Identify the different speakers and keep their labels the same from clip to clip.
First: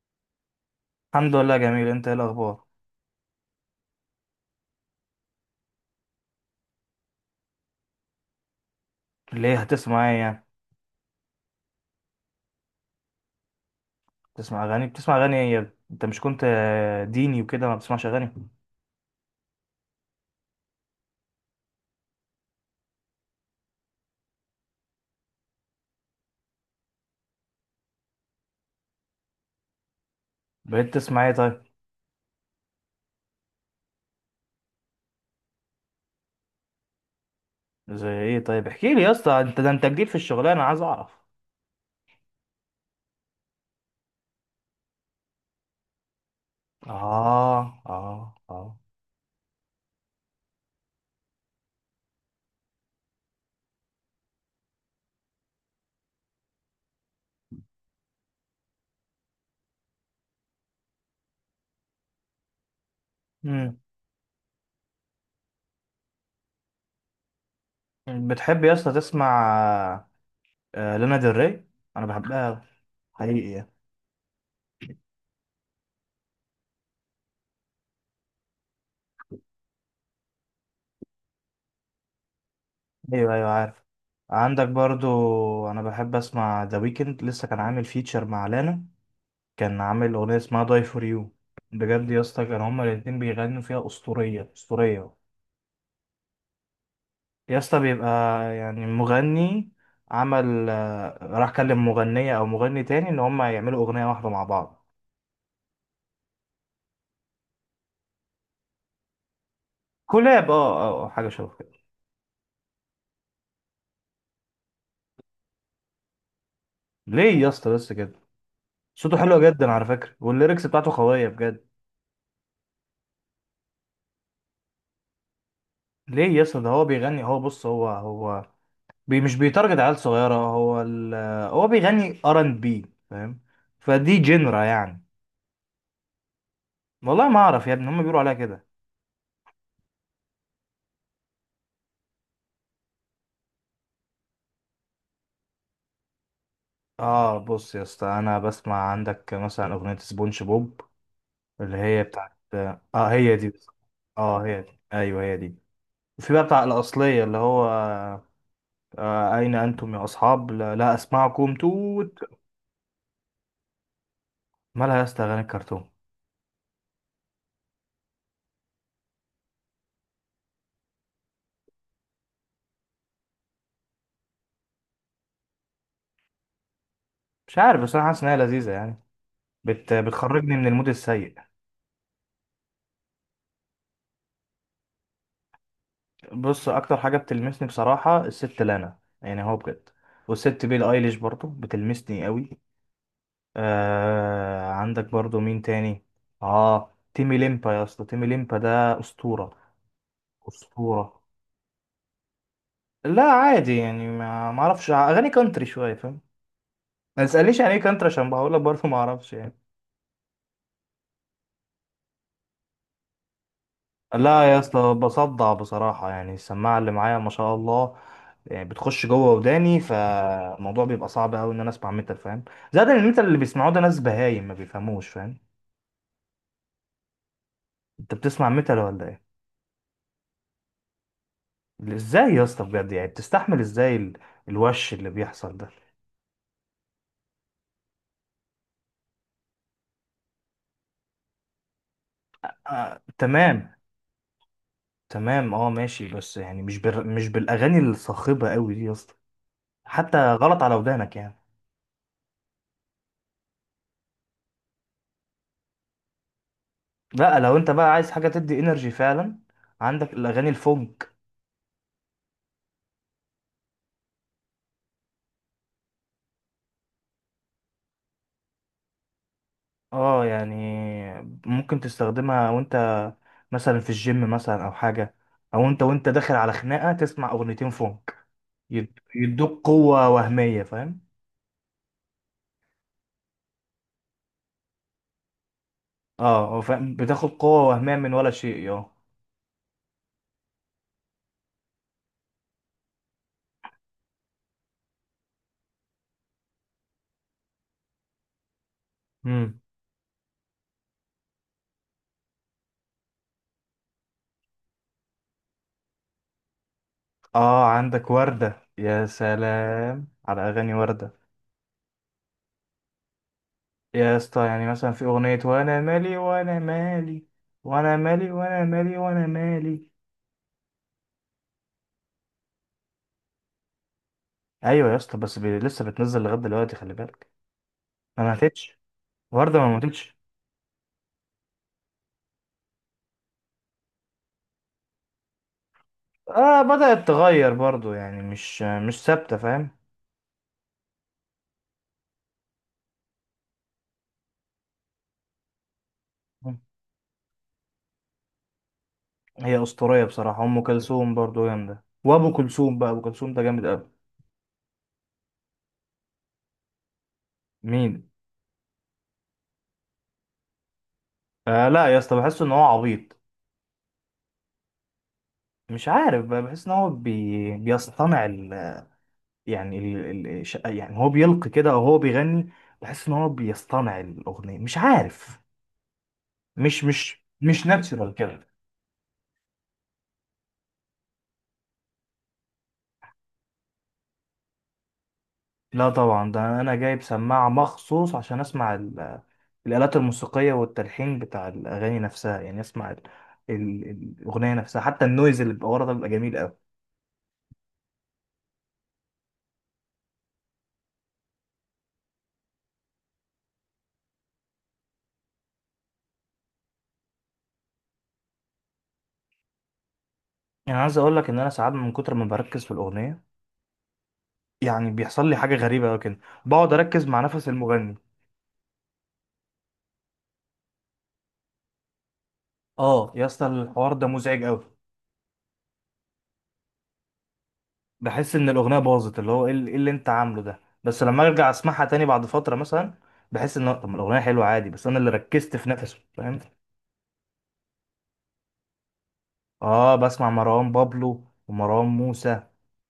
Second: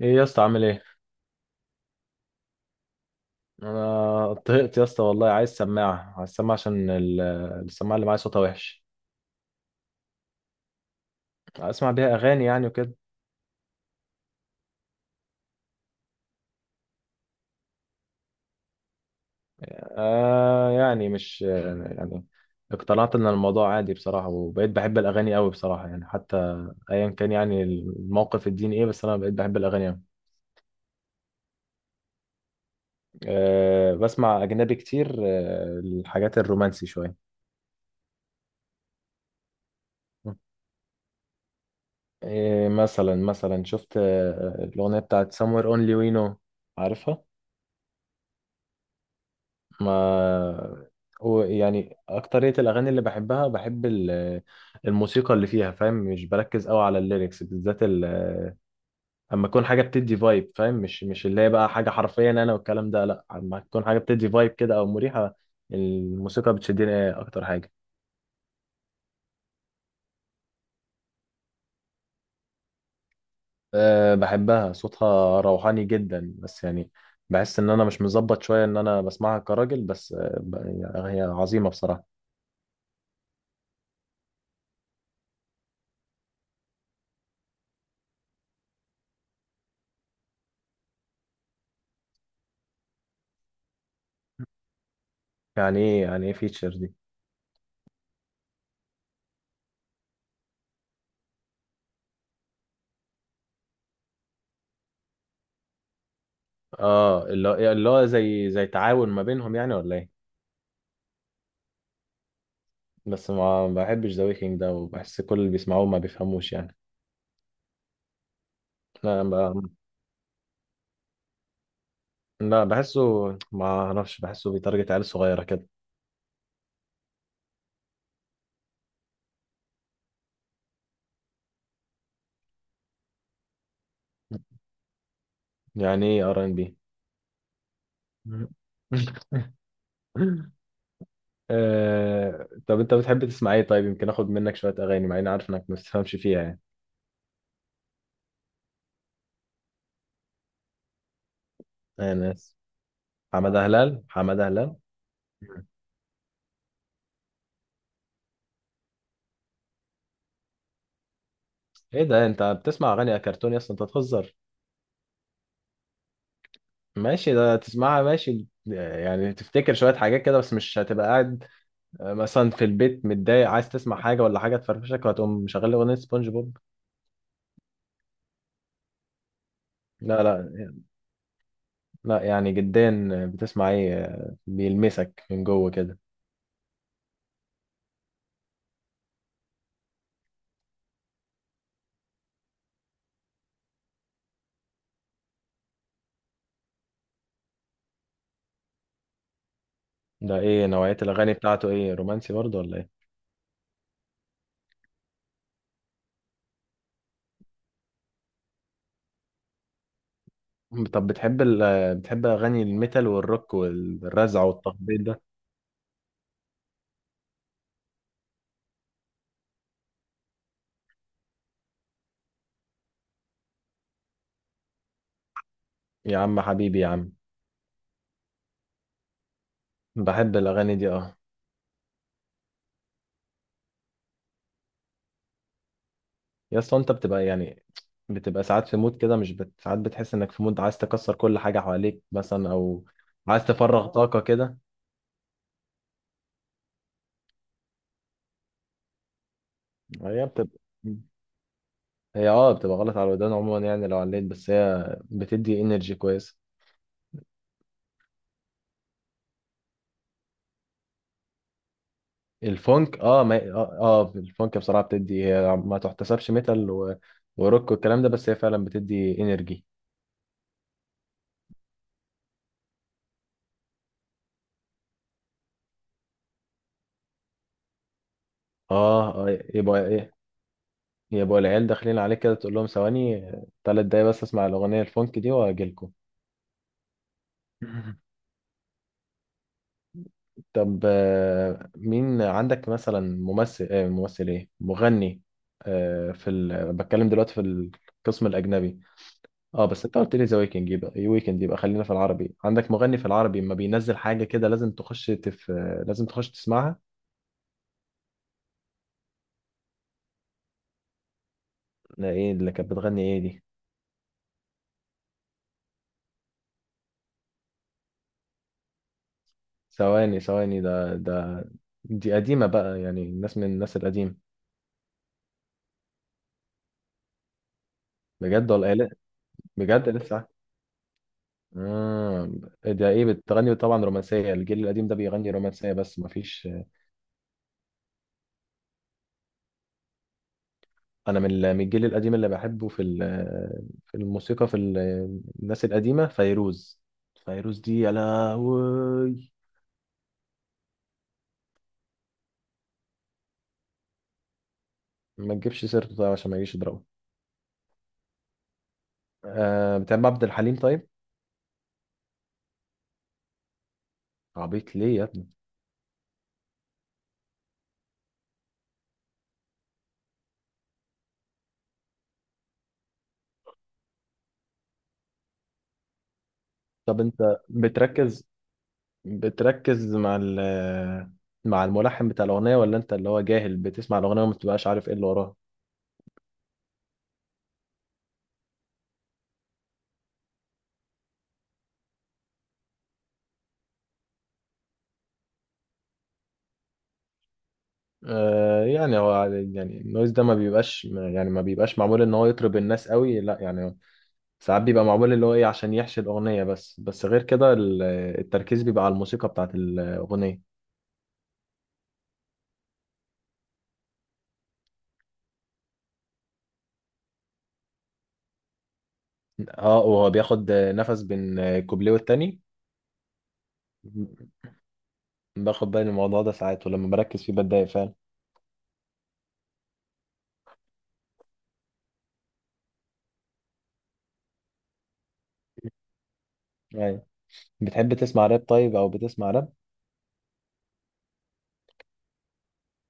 Speaker 1: ايه يا اسطى؟ عامل ايه؟
Speaker 2: الحمد لله، جميل. انت ايه الاخبار؟
Speaker 1: انا طهقت يا اسطى، والله عايز سماعه، عايز سماعه، عشان السماعه اللي معايا صوتها وحش.
Speaker 2: ليه؟ هتسمع ايه يعني؟
Speaker 1: اسمع بيها اغاني يعني وكده.
Speaker 2: بتسمع اغاني ايه يا ابني؟ انت مش كنت ديني وكده ما بتسمعش اغاني؟
Speaker 1: آه، يعني مش يعني اقتنعت ان الموضوع عادي بصراحه، وبقيت بحب الاغاني قوي بصراحه، يعني حتى ايا كان يعني الموقف الديني ايه، بس انا بقيت بحب الاغاني قوي.
Speaker 2: بقيت تسمع ايه طيب؟
Speaker 1: آه، بسمع اجنبي كتير، الحاجات الرومانسي شويه.
Speaker 2: زي ايه طيب؟ احكي لي يا اسطى، انت ده انت جديد في الشغلانه، عايز اعرف.
Speaker 1: إيه؟ مثلا شفت الاغنيه بتاعت Somewhere Only We Know؟ عارفها؟
Speaker 2: اه، اه، اه.
Speaker 1: ما هو يعني أكترية الأغاني اللي بحبها بحب الموسيقى اللي فيها، فاهم؟ مش بركز قوي على الليركس بالذات، أما تكون حاجة بتدي فايب، فاهم؟ مش اللي هي بقى حاجة حرفيا أنا والكلام ده، لأ، أما
Speaker 2: امم.
Speaker 1: تكون حاجة بتدي فايب كده، أو مريحة. الموسيقى بتشدني أكتر حاجة.
Speaker 2: بتحب يا اسطى تسمع لانا ديل ري؟ انا بحبها أوي، حقيقي يعني.
Speaker 1: أه، بحبها، صوتها روحاني جدا، بس يعني بحس إن أنا مش مظبط شوية إن أنا بسمعها كراجل، بس يعني هي عظيمة بصراحة.
Speaker 2: ايوه، ايوه، عارف. عندك برضو. انا بحب اسمع ذا ويكند. لسه كان عامل فيتشر مع لانا، كان عامل أغنية اسمها داي فور يو. بجد يا اسطى، كان هما الاتنين بيغنوا فيها أسطورية، أسطورية.
Speaker 1: يعني إيه؟ يعني إيه فيتشر دي؟
Speaker 2: يا اسطى بيبقى يعني مغني عمل راح كلم مغنية أو مغني تاني إن هما يعملوا أغنية واحدة مع بعض.
Speaker 1: اه، اللي هو زي تعاون ما بينهم يعني، ولا ايه؟
Speaker 2: كولاب، اه، اه، حاجة شبه كده.
Speaker 1: بس ما بحبش ذا ويكينج ده، وبحس كل اللي بيسمعوه ما بيفهموش يعني.
Speaker 2: ليه يا اسطى بس كده؟ صوته
Speaker 1: لا،
Speaker 2: حلو جدا على فكرة، والليركس بتاعته قوية بجد.
Speaker 1: لا بحسه، ما اعرفش، بحسه بيتارجت عيال صغيرة كده.
Speaker 2: ليه يا اسطى؟ ده هو بيغني. هو بص هو بي مش بيتارجت عيال صغيرة. هو ال... آه، هو بيغني ار ان بي فاهم. فدي جنرا يعني.
Speaker 1: يعني ايه ار ان بي؟
Speaker 2: والله ما اعرف يا ابني، هم بيقولوا عليها كده.
Speaker 1: طب انت بتحب تسمع ايه طيب؟ يمكن اخد منك شوية اغاني، مع اني عارف انك ما بتفهمش فيها يعني.
Speaker 2: اه، بص يا اسطى، انا بسمع. عندك مثلا اغنيه سبونج بوب اللي هي
Speaker 1: انا
Speaker 2: بتاعت.
Speaker 1: ناس
Speaker 2: اه، هي دي.
Speaker 1: حمادة هلال،
Speaker 2: اه،
Speaker 1: حمادة
Speaker 2: هي
Speaker 1: هلال.
Speaker 2: دي، ايوه هي دي. وفي بقى بتاع الاصليه اللي هو. آه اين انتم يا اصحاب، لا، لا اسمعكم
Speaker 1: ايه
Speaker 2: توت.
Speaker 1: ده؟ انت بتسمع اغاني كرتوني؟ اصلا انت تهزر.
Speaker 2: مالها يا اسطى اغاني الكرتون؟
Speaker 1: ماشي، ده تسمعها ماشي يعني تفتكر شوية حاجات كده، بس مش هتبقى قاعد مثلا في البيت متضايق عايز تسمع حاجة، ولا حاجة تفرفشك وهتقوم مشغل لي أغنية سبونج بوب.
Speaker 2: مش عارف، بس انا حاسس ان هي لذيذه يعني.
Speaker 1: لا،
Speaker 2: بتخرجني من
Speaker 1: لا،
Speaker 2: المود السيء.
Speaker 1: لا يعني جدا، بتسمع إيه بيلمسك من جوه كده؟
Speaker 2: بص، اكتر حاجه بتلمسني بصراحه الست لانا، يعني هو بجد. والست بيلي ايليش برضو بتلمسني قوي. آه، عندك برضو مين تاني؟ اه، تيمي ليمبا يا اسطى. تيمي ليمبا ده اسطوره.
Speaker 1: ده إيه نوعية
Speaker 2: اسطوره.
Speaker 1: الأغاني بتاعته؟ إيه، رومانسي برضه ولا إيه؟
Speaker 2: لا عادي يعني، ما اعرفش. اغاني كانتري شويه، فاهم. ما تسالنيش يعني ايه كانتري عشان بقول لك برضو ما اعرفش يعني.
Speaker 1: طب بتحب ال... آه، بتحب أغاني الميتال والروك والرزع
Speaker 2: لا يا اسطى،
Speaker 1: والتخبيط ده؟
Speaker 2: بصدع بصراحه يعني. السماعه اللي معايا ما شاء الله، يعني بتخش جوه وداني، فالموضوع بيبقى صعب قوي ان انا اسمع ميتال، فاهم. زائد ان الميتال اللي بيسمعوه ده ناس بهايم ما بيفهموش، فاهم.
Speaker 1: يا عم حبيبي، يا عم.
Speaker 2: انت بتسمع ميتال ولا ايه؟
Speaker 1: بحب الأغاني دي، أه.
Speaker 2: ازاي يا اسطى؟ بجد يعني بتستحمل ازاي الوش اللي بيحصل ده؟
Speaker 1: يا اسطى، انت بتبقى ساعات في مود كده، مش بت... ساعات بتحس انك في مود عايز تكسر كل حاجه حواليك مثلا، او
Speaker 2: آه،
Speaker 1: عايز
Speaker 2: تمام.
Speaker 1: تفرغ طاقه كده.
Speaker 2: تمام، اه، ماشي. بس يعني مش بالاغاني الصاخبه قوي دي يا اسطى،
Speaker 1: هي
Speaker 2: حتى
Speaker 1: بتبقى
Speaker 2: غلط على ودانك يعني.
Speaker 1: هي اه بتبقى غلط على الودان عموما يعني، لو عليت، بس هي بتدي انرجي كويس.
Speaker 2: لا، لو انت بقى عايز حاجه تدي انرجي فعلا، عندك الاغاني الفونك.
Speaker 1: الفونك، ما الفونك بصراحه بتدي، هي ما تحتسبش ميتال وروك والكلام ده، بس هي فعلا بتدي انرجي.
Speaker 2: اه يعني، ممكن تستخدمها وانت مثلا في الجيم، مثلا او حاجه، او انت وانت داخل على خناقه تسمع اغنيتين فونك
Speaker 1: اه، اه،
Speaker 2: يدوك
Speaker 1: يبقى
Speaker 2: قوه
Speaker 1: ايه،
Speaker 2: وهميه، فاهم.
Speaker 1: يبقى العيال داخلين عليك كده، تقول لهم ثواني، 3 دقايق بس اسمع الاغنيه الفونك دي واجيلكم.
Speaker 2: اه، فاهم، بتاخد قوه وهميه من ولا شيء، اه.
Speaker 1: طب مين عندك مثلا ممثل، ممثل ايه، مغني، بتكلم دلوقتي في القسم الاجنبي.
Speaker 2: امم.
Speaker 1: اه، بس انت قلت لي ذا ويكند، يبقى ايه ويكند؟ يبقى خلينا في العربي. عندك مغني في العربي ما بينزل حاجه كده لازم تخش تف... آه، لازم تخش تسمعها؟
Speaker 2: اه، عندك وردة. يا سلام على اغاني وردة.
Speaker 1: ده ايه اللي كانت بتغني؟ ايه دي؟
Speaker 2: يا اسطى يعني مثلا في اغنية وانا مالي، وانا مالي، وانا مالي، وانا مالي، وانا مالي.
Speaker 1: ثواني، ثواني، ده دي قديمه بقى، يعني من الناس القديمه.
Speaker 2: ايوه يا اسطى، بس لسه بتنزل لغاية دلوقتي، خلي بالك. ما
Speaker 1: بجد ولا ايه؟
Speaker 2: ماتتش.
Speaker 1: لا،
Speaker 2: وردة ما
Speaker 1: بجد
Speaker 2: ماتتش.
Speaker 1: لسه؟ آه. ده ايه بتغني؟ طبعا رومانسيه، الجيل القديم ده بيغني رومانسيه بس ما فيش.
Speaker 2: اه، بدأت تغير برضو يعني، مش ثابتة، فاهم.
Speaker 1: انا من من الجيل القديم اللي بحبه، في في الموسيقى، في الناس القديمه
Speaker 2: مم.
Speaker 1: فيروز. فيروز دي، يا لهوي.
Speaker 2: هي اسطورية بصراحة. ام كلثوم برضو جامدة، وابو كلثوم بقى، ابو كلثوم ده جامد قوي.
Speaker 1: ما تجيبش سيرته طيب، عشان ما يجيش يضربه.
Speaker 2: مين؟
Speaker 1: أه، بتحب عبد الحليم طيب؟
Speaker 2: آه، لا يا اسطى، بحس ان هو عبيط.
Speaker 1: عبيط ليه يا ابني؟
Speaker 2: مش عارف بقى، بحس ان هو بيصطنع يعني يعني هو بيلقي كده او هو بيغني. بحس ان هو بيصطنع الاغنيه، مش عارف. مش
Speaker 1: طب
Speaker 2: مش
Speaker 1: انت
Speaker 2: مش ناتشرال
Speaker 1: بتركز
Speaker 2: كده.
Speaker 1: بتركز مع ال مع الملحن بتاع الاغنيه، ولا انت اللي هو جاهل بتسمع الاغنيه وما بتبقاش عارف ايه اللي وراها؟
Speaker 2: لا طبعا، ده انا جايب سماعه مخصوص عشان اسمع الالات الموسيقيه والتلحين بتاع الاغاني نفسها. يعني اسمع ال... الاغنيه نفسها، حتى النويز اللي بيبقى ورا ده بيبقى جميل قوي.
Speaker 1: آه، يعني هو، يعني النويز ده ما بيبقاش معمول ان هو يطرب الناس قوي، لا يعني، ساعات بيبقى معمول اللي هو ايه عشان يحشي الأغنية، بس غير كده التركيز بيبقى على الموسيقى بتاعت الأغنية.
Speaker 2: يعني عايز اقول لك ان انا ساعات من كتر ما بركز في الاغنيه، يعني بيحصل لي حاجه غريبه قوي كده، بقعد اركز مع نفس المغني.
Speaker 1: اه، وهو بياخد نفس بين كوبليه والتاني،
Speaker 2: اه يا اسطى، الحوار ده مزعج قوي.
Speaker 1: باخد بالي من الموضوع ده ساعات، ولما بركز فيه بتضايق فعلا.
Speaker 2: بحس ان الاغنيه باظت، اللي هو ايه اللي إيه اللي انت عامله ده. بس لما ارجع اسمعها تاني بعد فتره مثلا، بحس ان طب ما الاغنيه حلوه عادي، بس انا اللي ركزت في نفسه، فاهم.
Speaker 1: يعني بتحب تسمع راب طيب؟ أو بتسمع راب؟
Speaker 2: اه، بسمع مروان بابلو ومروان موسى،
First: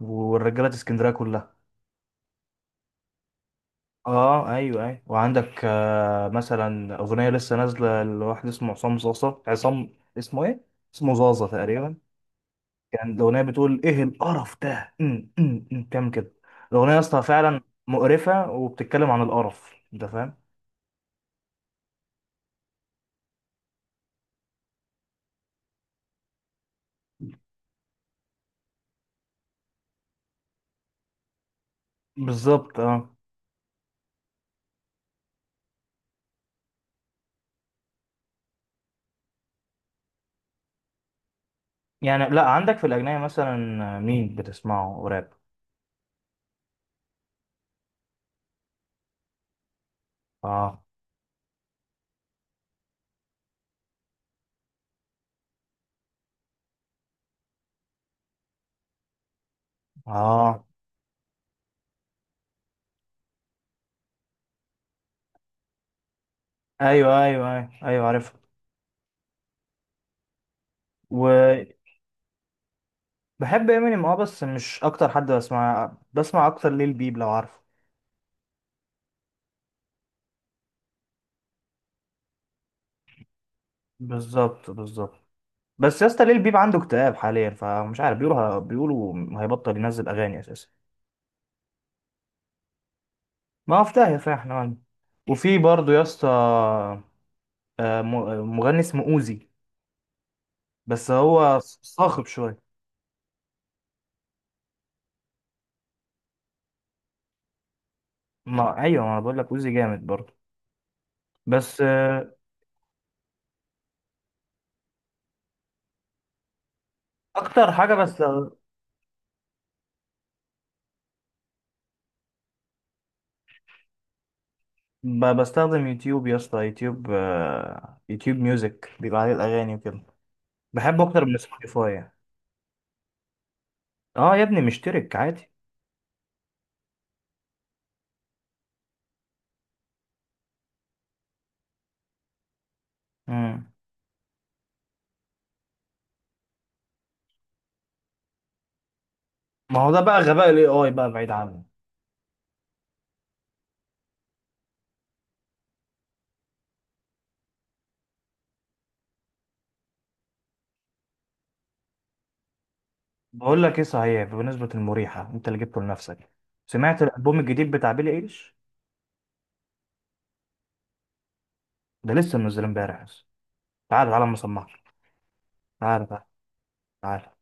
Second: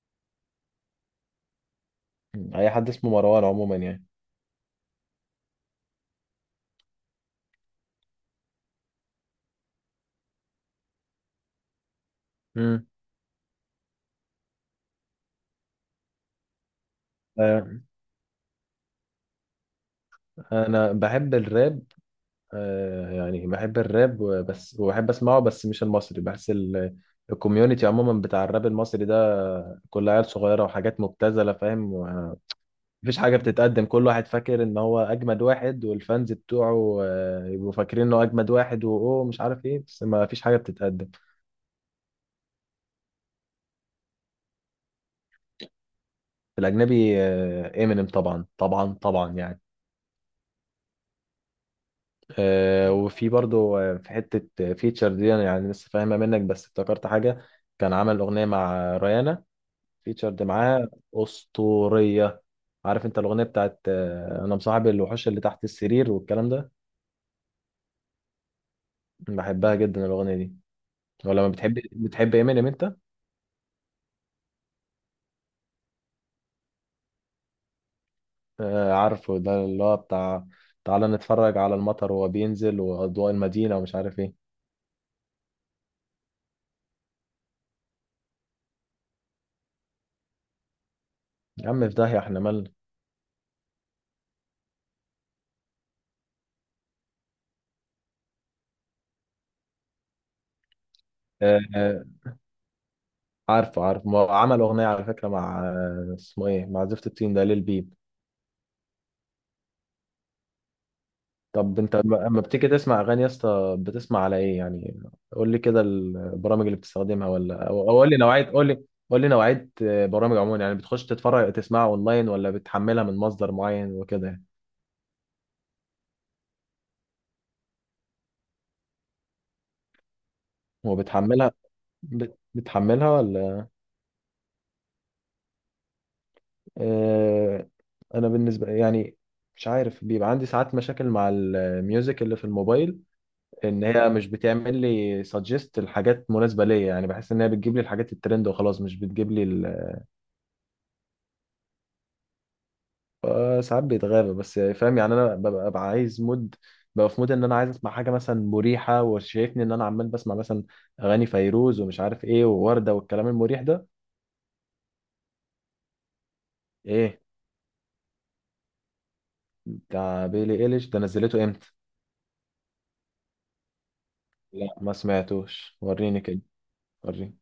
Speaker 2: والرجاله اسكندريه كلها.
Speaker 1: أي حد اسمه مروان عموما يعني.
Speaker 2: اه، ايوه، ايوه، وعندك مثلا اغنيه لسه نازله لواحد اسمه عصام زازا. عصام اسمه ايه؟ اسمه زازا تقريبا.
Speaker 1: مم.
Speaker 2: كان الأغنية بتقول إيه القرف ده، أم، أم، أم، بتعمل كده. الأغنية يا اسطى فعلا
Speaker 1: آه،
Speaker 2: مقرفة، وبتتكلم عن القرف، أنت فاهم.
Speaker 1: أنا بحب الراب. يعني بحب الراب بس وبحب أسمعه، بس مش المصري، بحس الكوميونتي عموما بتاع الراب المصري ده كلها عيال صغيرة وحاجات مبتذلة، فاهم؟
Speaker 2: بالظبط، أه.
Speaker 1: مفيش حاجة بتتقدم، كل واحد فاكر ان هو اجمد واحد، والفانز بتوعه يبقوا فاكرين انه اجمد واحد، واوه مش عارف ايه، بس ما فيش حاجة بتتقدم.
Speaker 2: يعني، لا، عندك في الأجنبي مثلا، مين بتسمعه راب؟
Speaker 1: في الاجنبي، امينيم طبعا طبعا طبعا يعني.
Speaker 2: أه.
Speaker 1: وفي برضو في حتة فيتشر دي انا يعني لسه فاهمها منك، بس افتكرت حاجة. كان عمل اغنية مع ريانا، فيتشرد
Speaker 2: أه،
Speaker 1: معاها. اسطورية. عارف انت الاغنية بتاعت انا مصاحب الوحوش اللي تحت السرير والكلام ده؟
Speaker 2: أيوه، أيوه، أيوه، أيوه، عارف.
Speaker 1: بحبها جدا الاغنية دي. ولا ما
Speaker 2: وبحب.
Speaker 1: بتحب؟ بتحب امينيم انت؟
Speaker 2: إمينيم أه، بس مش أكتر حد. بسمع أكتر ليل بيب، لو عارفه.
Speaker 1: آه، عارفه، ده اللي هو بتاع تعالى نتفرج على المطر وهو بينزل وأضواء المدينة، ومش عارف ايه.
Speaker 2: بالظبط، بالظبط. بس يا اسطى، ليل بيب عنده اكتئاب حاليا، فمش عارف، بيقولوا هيبطل ينزل أغاني أساسا.
Speaker 1: يا عم في داهية، احنا مالنا.
Speaker 2: ما هو في داهية صحيح احنا عنه. وفي برضه يا اسطى، مغني اسمه اوزي، بس هو
Speaker 1: آه، آه،
Speaker 2: صاخب شوية.
Speaker 1: عارفه، عارفه، ما هو عمل أغنية على فكرة مع اسمه ايه، مع زفت الطين ده، ليل بيب.
Speaker 2: ما، ايوه، ما انا بقول لك اوزي جامد برضه.
Speaker 1: طب
Speaker 2: بس،
Speaker 1: انت لما لما بتيجي تسمع أغاني يا اسطى، بتسمع على ايه يعني؟ قول لي كده البرامج اللي بتستخدمها، ولا
Speaker 2: اكتر
Speaker 1: أو
Speaker 2: حاجة
Speaker 1: أو قول لي
Speaker 2: بس.
Speaker 1: نوعية، قول لي نوعية برامج عموما يعني، بتخش تتفرج تسمعها اونلاين ولا بتحملها من مصدر معين وكده يعني؟
Speaker 2: بستخدم يوتيوب يا اسطى، يوتيوب ميوزك بيبقى عليه الاغاني وكده. بحبه اكتر من
Speaker 1: وبتحملها
Speaker 2: سبوتيفاي يعني.
Speaker 1: بتحملها ولا؟
Speaker 2: اه يا ابني، مشترك عادي.
Speaker 1: آه، انا بالنسبه يعني مش عارف، بيبقى عندي ساعات مشاكل مع الميوزك اللي في الموبايل
Speaker 2: مم.
Speaker 1: ان هي مش بتعمل لي سجست الحاجات مناسبه ليا، يعني بحس ان هي بتجيب لي الحاجات الترند وخلاص، مش بتجيب لي.
Speaker 2: ما هو ده بقى غباء الاي اي بقى بعيد عنه.
Speaker 1: ساعات بيتغابى، بس فاهم يعني، انا ببقى عايز مود، ببقى في مود ان انا عايز اسمع حاجه مثلا مريحه، وشايفني ان انا عمال بسمع مثلا اغاني فيروز ومش عارف ايه ووردة والكلام
Speaker 2: بقول
Speaker 1: المريح
Speaker 2: لك ايه،
Speaker 1: ده.
Speaker 2: صحيح بمناسبة المريحة انت اللي جبته لنفسك، سمعت
Speaker 1: ايه؟
Speaker 2: الالبوم الجديد بتاع بيلي ايليش؟
Speaker 1: بتاع بيلي ايليش ده نزلته امتى؟
Speaker 2: ده لسه منزل امبارح بس. تعالى، تعالى اما
Speaker 1: لا
Speaker 2: اصمعك.
Speaker 1: ما سمعتوش،
Speaker 2: تعالى،
Speaker 1: وريني
Speaker 2: تعالى.
Speaker 1: كده،
Speaker 2: تعالى.
Speaker 1: وريني.